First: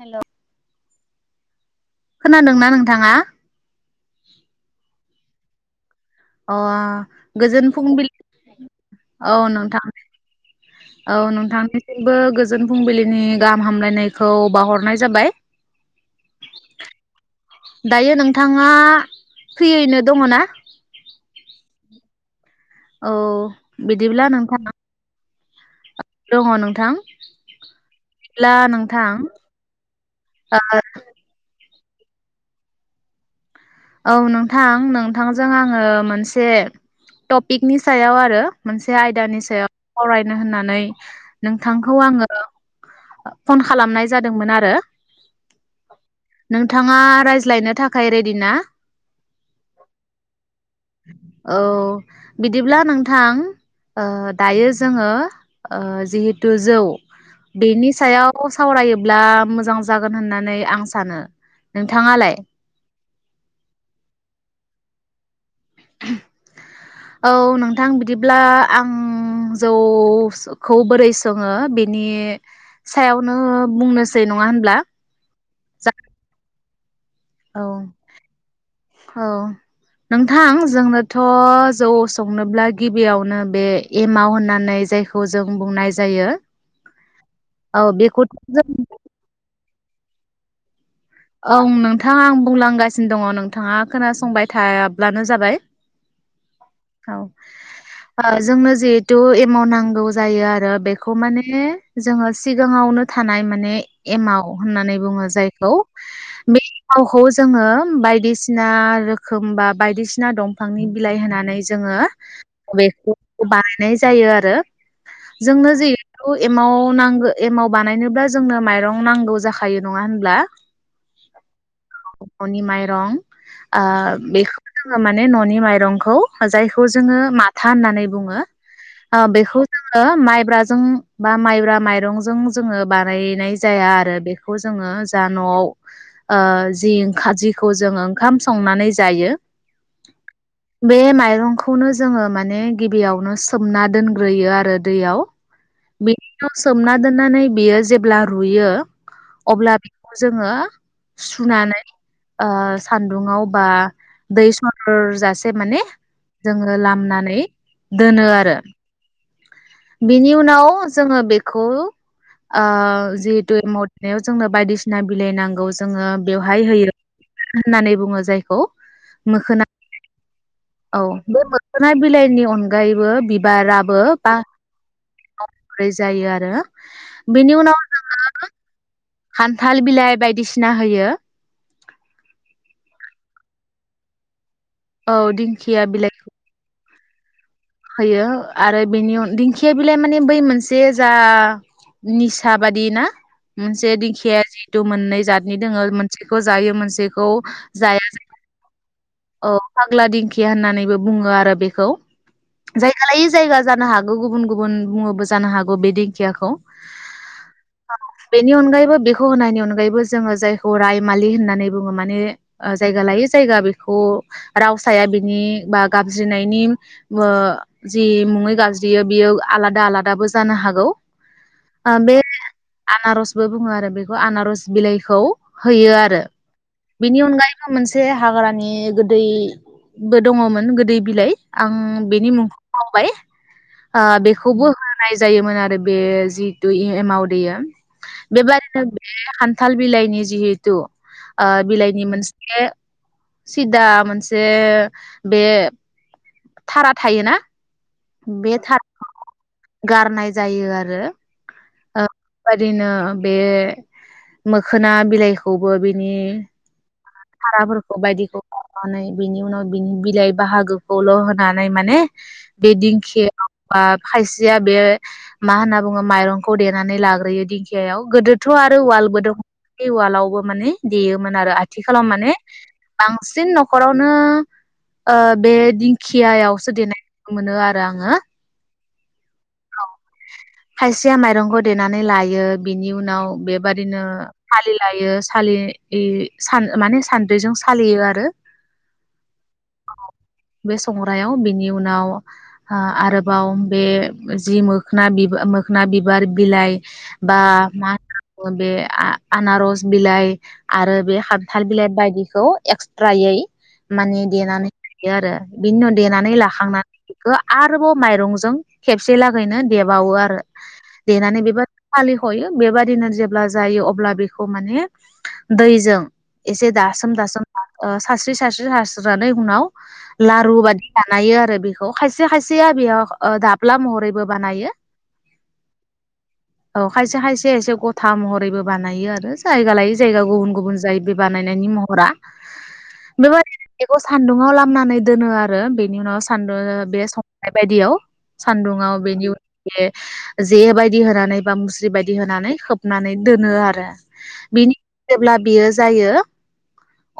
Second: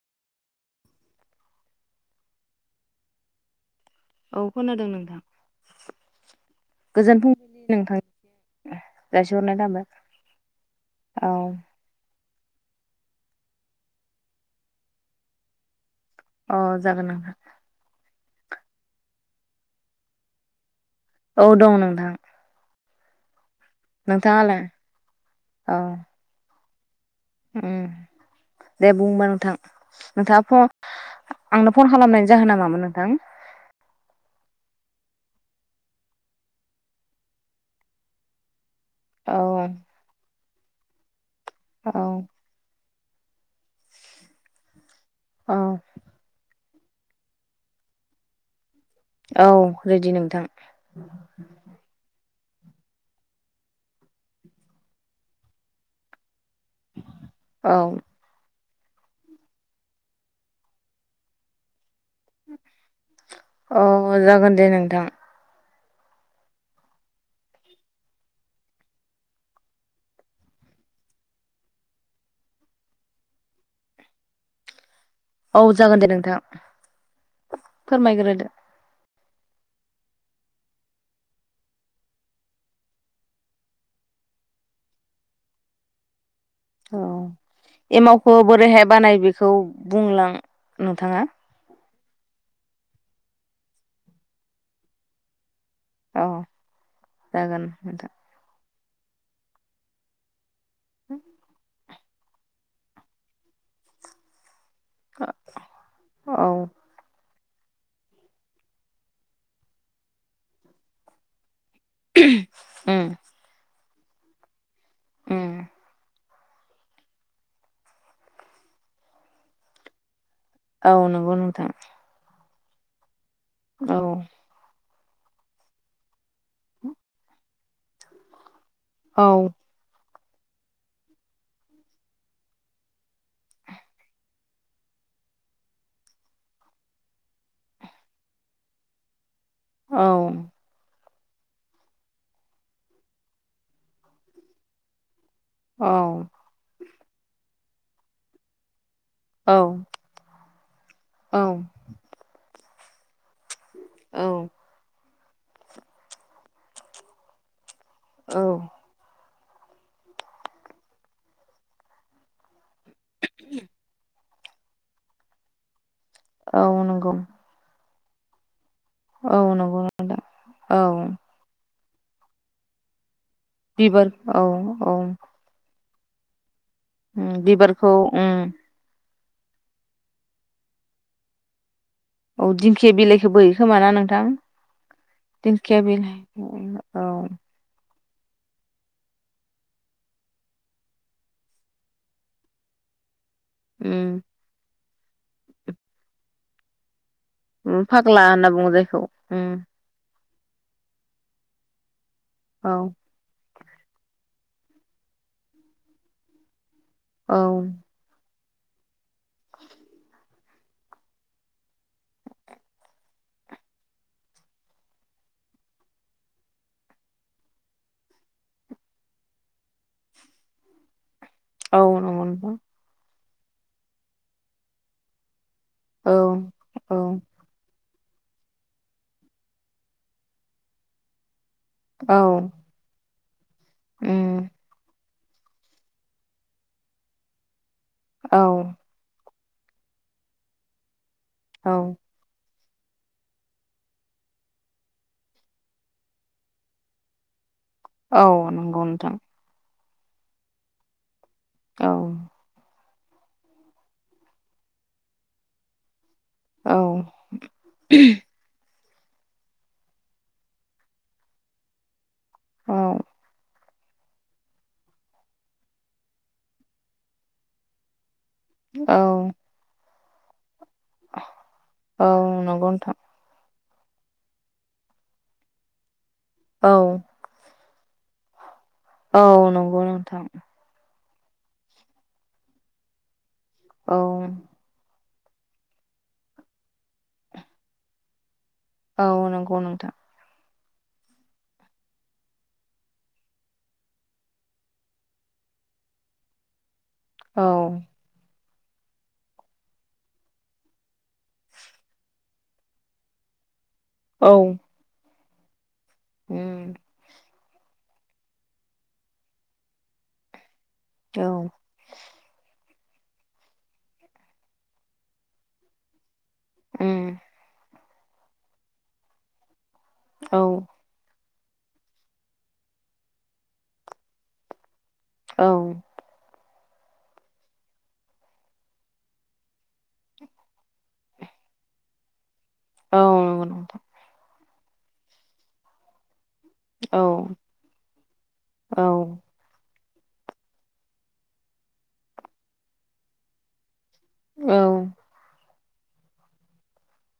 हेल' । खोनादोंना नोंथाङा? औ खोनादों नोंथां । अ गोजोन फुंबिलि, औ जासिहरनाय नोंथां थाबाय औ नोंथांनिसिमबो गो गोजोन फुंबिलिनि गाहाम हामलायनायखौ बावहरनाय जाबाय । अ जागोन नोंथां । नोंथाङा फ्रियैनो दङ ना? औ दं नोंथां । औ । बिदिब्ला नोंथाङा औ [inaudible] दङ नों थां । उम दे बुंबा नोंथां नोंथाङा फ आंनो फन खालामनायनि जाहोनआ मामोन नोंथां? औ नोंथां नोंथांजों आङो मोनसे टपिकनि सायाव आरो मोनसे औ आयदानि सायाव सावरायनो होनना नै औ नोंथांखौ आङो फन खालामनाय जादोंमोन आरो । औ । नोंथाङा रायज्लायनो थाखाय रेडि ना? औ रेडि नोंथां । औ । बिदिब्ला नोंथां ओ दायो जोङो ओ जिहे तु जौ औ बेनि सायाव - सावरायोब्ला मोजां जागोन होननानै आं सानो, नोंथाङालाय? अ जागोन दे नोंथां । औ नोंथां बिदिब्ला आं जौखौ बोरै सोङो बेनि सायावनो बुंनोसै नङा होनब्ला? औ जागोन दे नोंथां । औ फोरमायग्रोदो । औ नोंथां जोंनोथ जौ संनोब्ला गिबियावनो बे एमाव होननानै जायखौ जों बुंनाय जायो । औ एमावखौ जों बोरैहाय बानायो बेखौ बुंलां। नोंथाङा औ नो नोंथां आं बुंलांगासिनो दङ नोंथाङा खोनासंबाय थायाब्लानो जाबाय। औ। औ जागोन नोंथां ओ जोंनो जे। थु एमाउन्ट नांगौ जायो आरो। बेखौ माने। जोङो सिगाङावनो थानाय माने एमाव। होननानै बुङो जायखौ औ बै [unintelligible] जोङो बायदिसिना रोखोम बा बायदिसिना दंफांनि बिलाइ होनानै। जोङो [unintelligible] उम बानायनो। नाय जायो आरो। उम जोंनो जि। थु एमाव नांगौ एमाव बानायनोब्ला जोंनो माइरं नांगौ जाखायो नङा होनब्ला। औ नंगौ नोंथां। अननि माइरं। आ औ बेखौ‌ जोङो माने ननि माइरंखौ। ओ जायखौ जोङो माथा होननानै बुङो। आ औ बेखौ जोङो माइ। माइब्राजों बा माइब्रा माइरंजों जोङो बानायनाय जाया आरो बेखौ जोङो जा नआव ओ जि ओंखाम जिखौ जों ओंखाम संनानै जायो। औ। बे माइरंखौनो जोङो माने गिबियावनो सोमना दोनग्रोयो आरो दैयाव औ बेनिउनाव सोम हुमना दोन्नानै बियो जेब्ला रुयो। अब्ला बेखौ जोङो औ सुनानै ओ। सान सानदुंआव बा दै औ सरजासिम सेबनानै जोङो लामनानै। दोनो औ आरो। बिनि उनाव जोङो बेखौ। ओ जिहेथु मटनेस जोंनो बायदिसिना बिलाइ नांगौ जायो। जोङो बेवहाय औ होयो नंगौ होननानै बुङ बुङो जायखौ औ मोखोना नंगौ नोंथां औ ना बिलाइनि अनगायैबो बिबार बिबार औ औ ख्रि जायो आरो उम बेनि उनाव बिबारखौ उम खान्थाल बिलाइ बायदिसिना होयो औ दिंखिया बिलाइखौबो होयोखोमा ना नोंथां? दिंखिया बिलाइ उम औ होयो आरो बेनि अन दिंखिया बिलाइ माने बै मोनसे जा निसा बादि ना मोनसे उम दिंखिया जि तो मोननै जादनि दोङो मोनसेखौ जायो मोनसे अम फाग्ला होनना बुङो जायखौ औ उम फाग्ला दिंखि खिया होननानैबो बुङो आरो बेखौ औ जायगा लायै जायगा जानो हागौ गुबुन गुबुन बुङोबो जानो हागौ बे दिंखियाखौ औ बेनि अनगायैबो बेखौ होनायनि अनगायैबो जोङो जायखौ रायमालि होननानै बुङो माने जायगा लायो जायगा बे खौ रावसाया बिनि बा गाबज्रिनायनि बो जि मुङै गाबज्रियो बियो आलादा आलादाबो जानो हागौ औ नंगौ नोंथां बो बुङो आरो बेखौ आनारस बिलाइखौ होयो आरो औ औ बिनि अनगायैबो मोनस बे हाग्रानि बे गोदैबो दङमोन गोदै बिलाइ आं औ बेनि मुंखौ बावबाय आ उम बेखोबो होननाय जायोमोन आरो बे जितू एमाव देयो औ बेबादिनो बे थाल बिलाइनि जिहेथु आ औ बिलाइनि मोनसे सिदा मोनसे बे थारा थायोना औ बे थार नंगौ नोंथां। गारनाय जायो आरो औ ओ बादिनो बे मोखोना बिलाइखौबो बि नि औ हाराफोरखौ बायदिखौ अ' नै बिनि उनाव बिनि बिलाइ बाहागोखौल होनानै माने औ बेदिंखिआ आ खायसेया बे मा होनना बुङो माइरंखौ देनानै लाग्रोयो दिंखिया याव गोदो थ आरो औ वालबो दङ बे वालावबो माने देयोमोन आरो आथ ब्ला औ माने नंगौ नोंथां बांसि सिन न'खरावनो ओ बे दिं खियायावसो औ देरनाय मोनो आर दा आङो औ नंगौ नोंथां। थिया माइरंखौ देनानै लायो बिनि उनाव औ बेबादिनो फालि लायो। सालि इ सान माने सान्द्रिजों सालियो आरो औ नंगौ नोंथां। बे संग्रायाव बेनि उनाव आ आरोबाव बे जि मोखोना बिबा मोखोना बिबार बिलाइ बा औ मा होनो ओ बे आ-आनारस बिलाइ आरो बे हान्थाल बिलाइ बायदिखौ एक्सट्रायै मानि औ देनानै दि आरो बिनि उनाव देनानै उम लाखांनानै बेखो आरोबाव माइरंजों खेबसे लागैनो देबावो आरो औ देनानै बेबाद फालिखयो बेबाद दिना जेब्ला जायो अब्ला बेखौ माने दैजों एसे उम दासोम दासोम दा ओ सारस्रि सारस्रि सारस्रोनानै उनाव औ लारु बादि [inaudible] नायो आरो बेखौ खायसे खायसेया बेयाव ओ दाब ब्ला महरैबो बानायो। औ औ खायसे खायसे एसे गथा महरैबो बानायो आरो जायगा लायै जायगा गुबुन गुबुन जायो बे बानायनायनि महरा। औ नंगौ बेबादिनो नोंथां बेखौ सानदुं [unintelligible] लामनानै दोनो आरो बेनि उनाव सा [unintelligible] औ बे संनाय बायदियाव औ दुङाव बेनि उ [unintelligible] जे बादि होनानै बा मुस्रि बादि होनानै खोबनानै दोनो आरो। बिनि औ जेब्ला बियो जायो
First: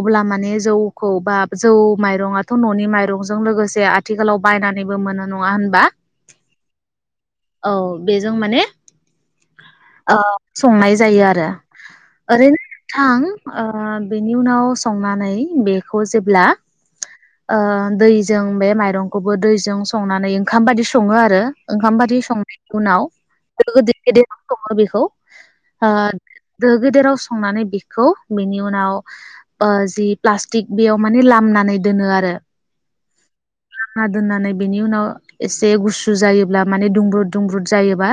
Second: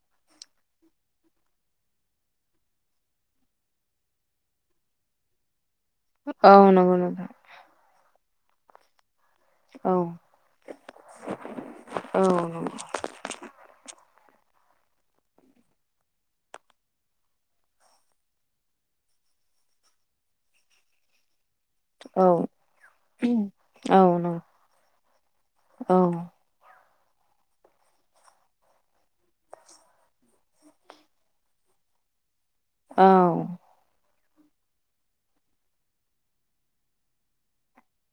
अब्ला माने जौखौ बा जौ माइरङाथ ननि माइरंजों लोगोसे आथिखालाव बायनानैबो मोनो नङा होनबा? औ नंगौ नोंथां। औ बेजों माने औ आ संनाय जायो आरो औ ओरैनो नंगौ नोंथां ओ बेनि उनाव संनानै बेखौ जेब्ला ओ दैजों बे माइरंखौबो दैजों संनानै ओंखाम बायदि स ङो आरो। ओंखाम बादि औ संनायनि उनाव औ नंगौ [inaudible] बेखौ आ दो गेदेराव संनानै बेखौ बेनि उनाव ओ जि प्लास्टिक बेयाव माने लामनानै दोनो आरो। औ दोननानै बेनि उनाव एसे गुसु जायोब्ला माने दुंब्रुद दुंब्रुद जायोबा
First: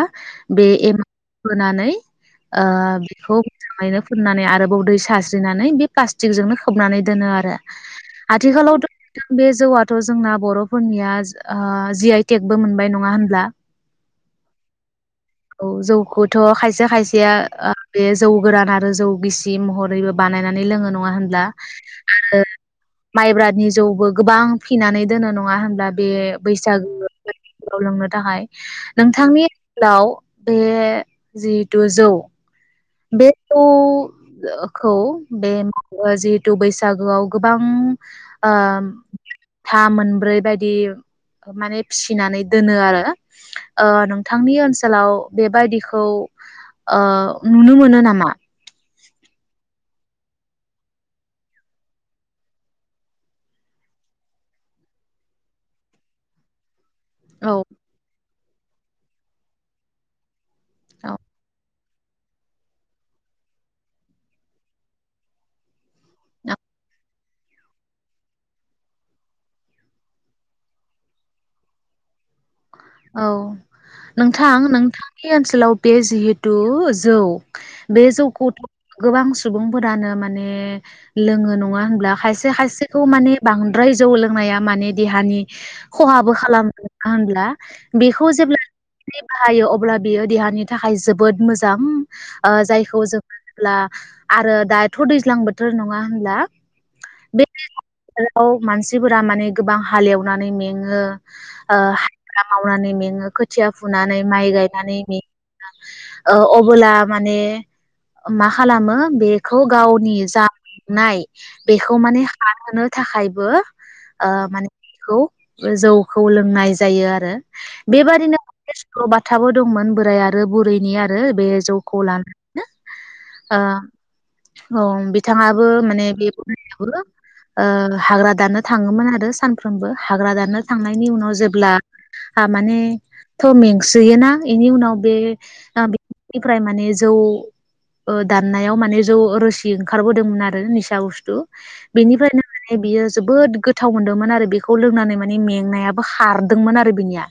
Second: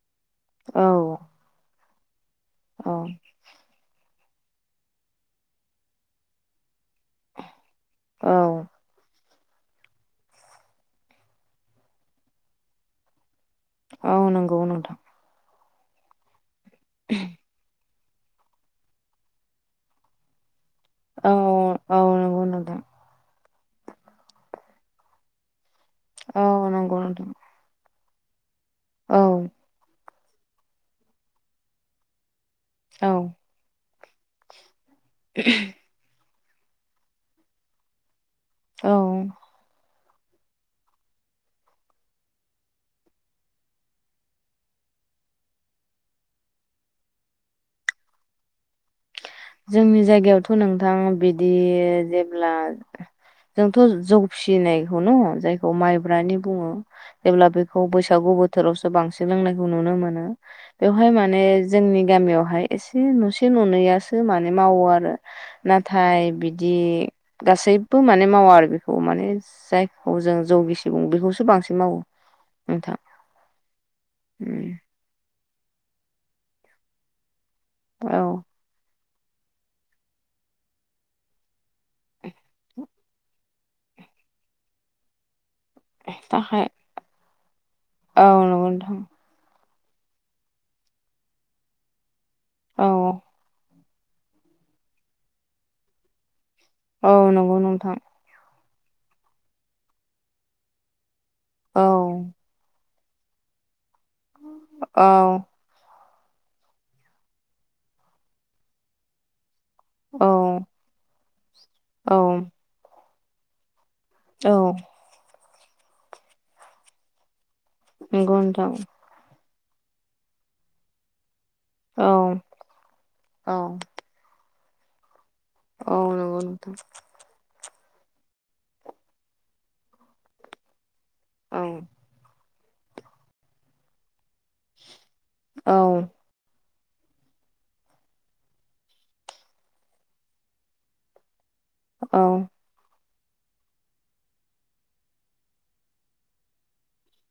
बे औ एमाव होनानै आ बेखौ मोजाङैनो फुननानै आरोबाव दै सास्रिनानै बे प्लास्टिकजोंनो खोबनानै दोनो आरो औ आथिखालावथ बे जौआथ जोंना बरफोरनिया आ जि आइ टेकबो मोनबाय नङा होनब्ला? औ नंगौ नोंथां। औ जौखौथ खाय से खायसेया बे जौ गोरान आरो जौ गिसि महरैबो बानायना नै लोङो नङा औ होनब्ला औ आरो नंगौ नोंथां माइब्रानि जौबो गोबां फिनानै दोनो नङा होनब्ला बे औ बैसागो नंगौ नोंथां आव लोंनो थाखाय। औ नोंथांनि ओ सोलाव बे जिहेथु जौ औ बे जौखौ बे [unintelligible] थु बैसागोआव गोबां औ था मोन ब्रैबायदि माने फिसिनानै दोनो आरो ओ नोंथांनि ओनसोलाव बेबायदिखौ ओ नुनो मोनो नामा? जोंनि जायगायावथ' नोंथां बिदि जेब्ला जोंथ' जौ फिसिनायखौ न जायखौ माइब्रानि बुङो। जेब्ला औ बेखौ बैसागु बो थोरावसो बांसिन लोंनायखौ नुनो मोनो। बेवहाय औ माने जोंनि गामियावहाय एसे नसे ननैया सो मने मावो आरो। थाय बिदि गासैबो माने मावा आरो बेखौ माने जायखौ जों जौगिसि बुङो बेखौसो बांसिन मावो। नोंथां औ नोंथां नोंथांनि ओनसो सोलाव बे जिहेतु जौ बे जौ औ खौथ' गोबां सुबुंफोरानो माने लोङो नङा होनब्ला खायसे से हायसेखौ माने बांद्राय जौ लोंनाया माने देहानि खहाबो थाखाय खालामो नोंथां। होनब्ला औ बेखौ जेब्ला नंगौ नोंथां [inaudible] बाहायो अ ब्ला बियो देहानि थाखाय जोबोद मोजां। ओ औ जायखौ जों होनोब्ला आरो दाथ‌' दैज्लां बोथोर नङा होनब्ला? औ बे नंगौ नोंथां। बोथोराव मानसिफोरा माने गोबां हालेवनानै मेङो ओ औ हाजिरा मावनानै में ङो‌ खोथिया फुनानै माइ गायनानै औ मेङो औ अबोला माने मा खालामो बे खौ गावनि औ जा [unintelligible] नाय बेखौ औ माने हानहोनो थाखाय बो ओ माने औ बिखौ जौखौ लों नाय जायो आरो नंगौ बेबायदिनो नोंथां बेस्थ बाथाय थाबो दंमोन बोराय आरो बुरैनि आरो बे जौखौ औ लानानैनो औ ओ औ बि बिथांङाबो औ माने बे नंगौ नोंथां [unintelligible] रो ओ हाग्रा दाननो थाङोमोन आरो सानफ्रोमबो हाग्रा दाननो थांनायनि उनाव औ जेब्ला थामाने थ मेंसोयोना बेनि उनाव औ बे-बेनिफ्राय माने जौ ओ दाननायाव माने जौ रोसि ओंखारबोदोंमोन आरो निसा बुस्थु औ बेनिफ्रायनो माने बियो जोबोद गोथाव मोन्दोंमोन आरो बेखौ लोंनानै माने मेंनायाबो खारदोंमोन आरो बिनिया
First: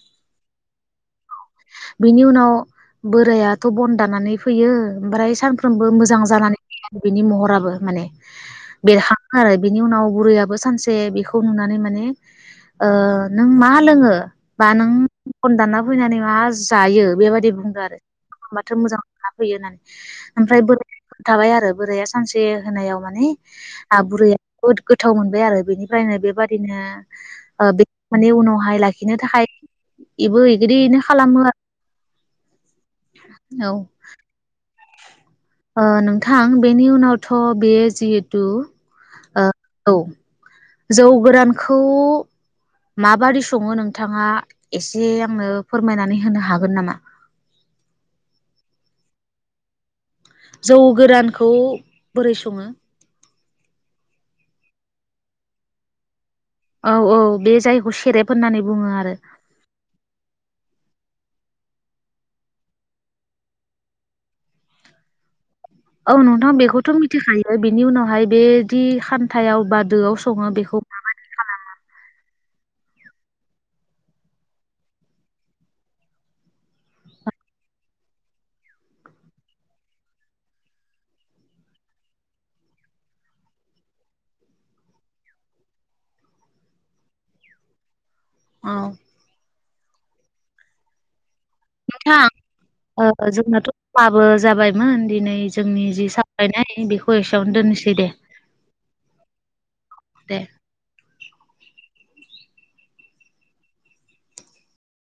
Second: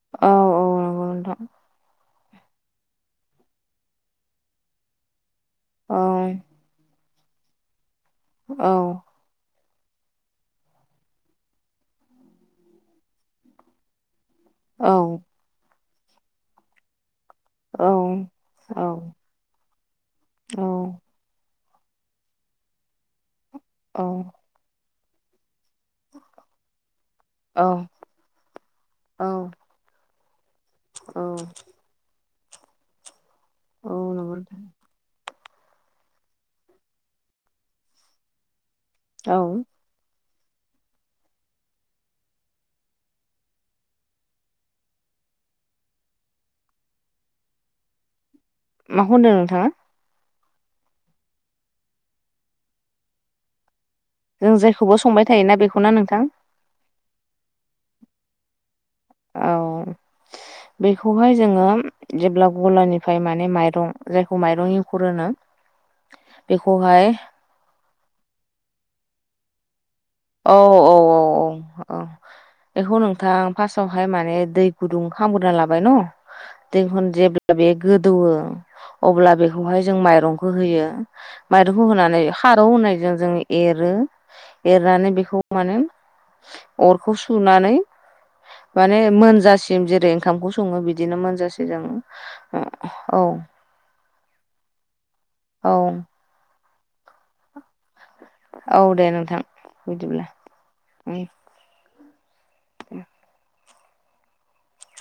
अ नोंथां बिनि उनाव बोरायाथ बन दाननानै फैयो ओमफ्राय सानफ्राम औ सानफ्रोमबो मोजां जानानै फैयो। बिनि महराबो माने औ बेरहां आरो बिनि उनाव बुरैयाबो सानसे बेखौ नुनानै माने ओ नों मा लोङो बा औ नों बन दानना फैनानै मा जायो बेबायदि बुंदों औ आरो ओमबाथ औ मोजां मोनना फैयो होननानै ओमफ्राय बोरै थाबाय आरो बोराया सानसे होनायाव माने आ औ बुरैया गोथाव मोनबाय आरो बेनिफ्रायनो बेबादिनो औ बे माने उनावहाय लाखिनो थाखाय इबो बिदिनो औ खालामो आरो [unintelligible] नंगौ औ। नोंथां बेनि उनावथ बेयो जिहेथु। औ आ औ। जौ गोरानखौ माबादि सङो नोंथाङा एसे आंनो फोरमायनानै होनो हागोन नामा? माखौ होन्दों नोंथाङा? जौ गोरानखौ बोरै सङो? जों जेखौबो संबाय थायोना बेखौना नोंथां। औ औ बे जायगखौ सेरेब होननानै बुङो आरो। [unintelligible] औ बेखौहाय जोङो जेब्ला गलानिफ्राय माने माइरं जायखौ माइरं एंखुर होनो। औ नोंथां बेखौथ बेखौहाय मिथिखायो बिनि उनावहाय बेदि। थायाव बाद। दोआव सङो औ बेखौ औ माबायदि खालामो? औ औ बेखौ नोंथां फार्स्टावहाय माने दै गुदुं खामग्रोना लाबाय न दै जेब्ला बे गोदौवो अब्ला बेखौहाय जों माइरंखौ होयो माइरंखौ होनानै खारौ होननाय जो जों एरो एरनानै बेखौ माने अरखौ सुनानै माने नोंथां मोनजासि सिम जेरै ओंखामखौ सङो बिदिनो मोनजासि जों ओ औ। समाबो जाबायमोन। दिनै औ जोंनि जि [unintelligible] [inaudible] दोननोसै दे औ दे नोंथां बिदिब्ला दे। उम। उम।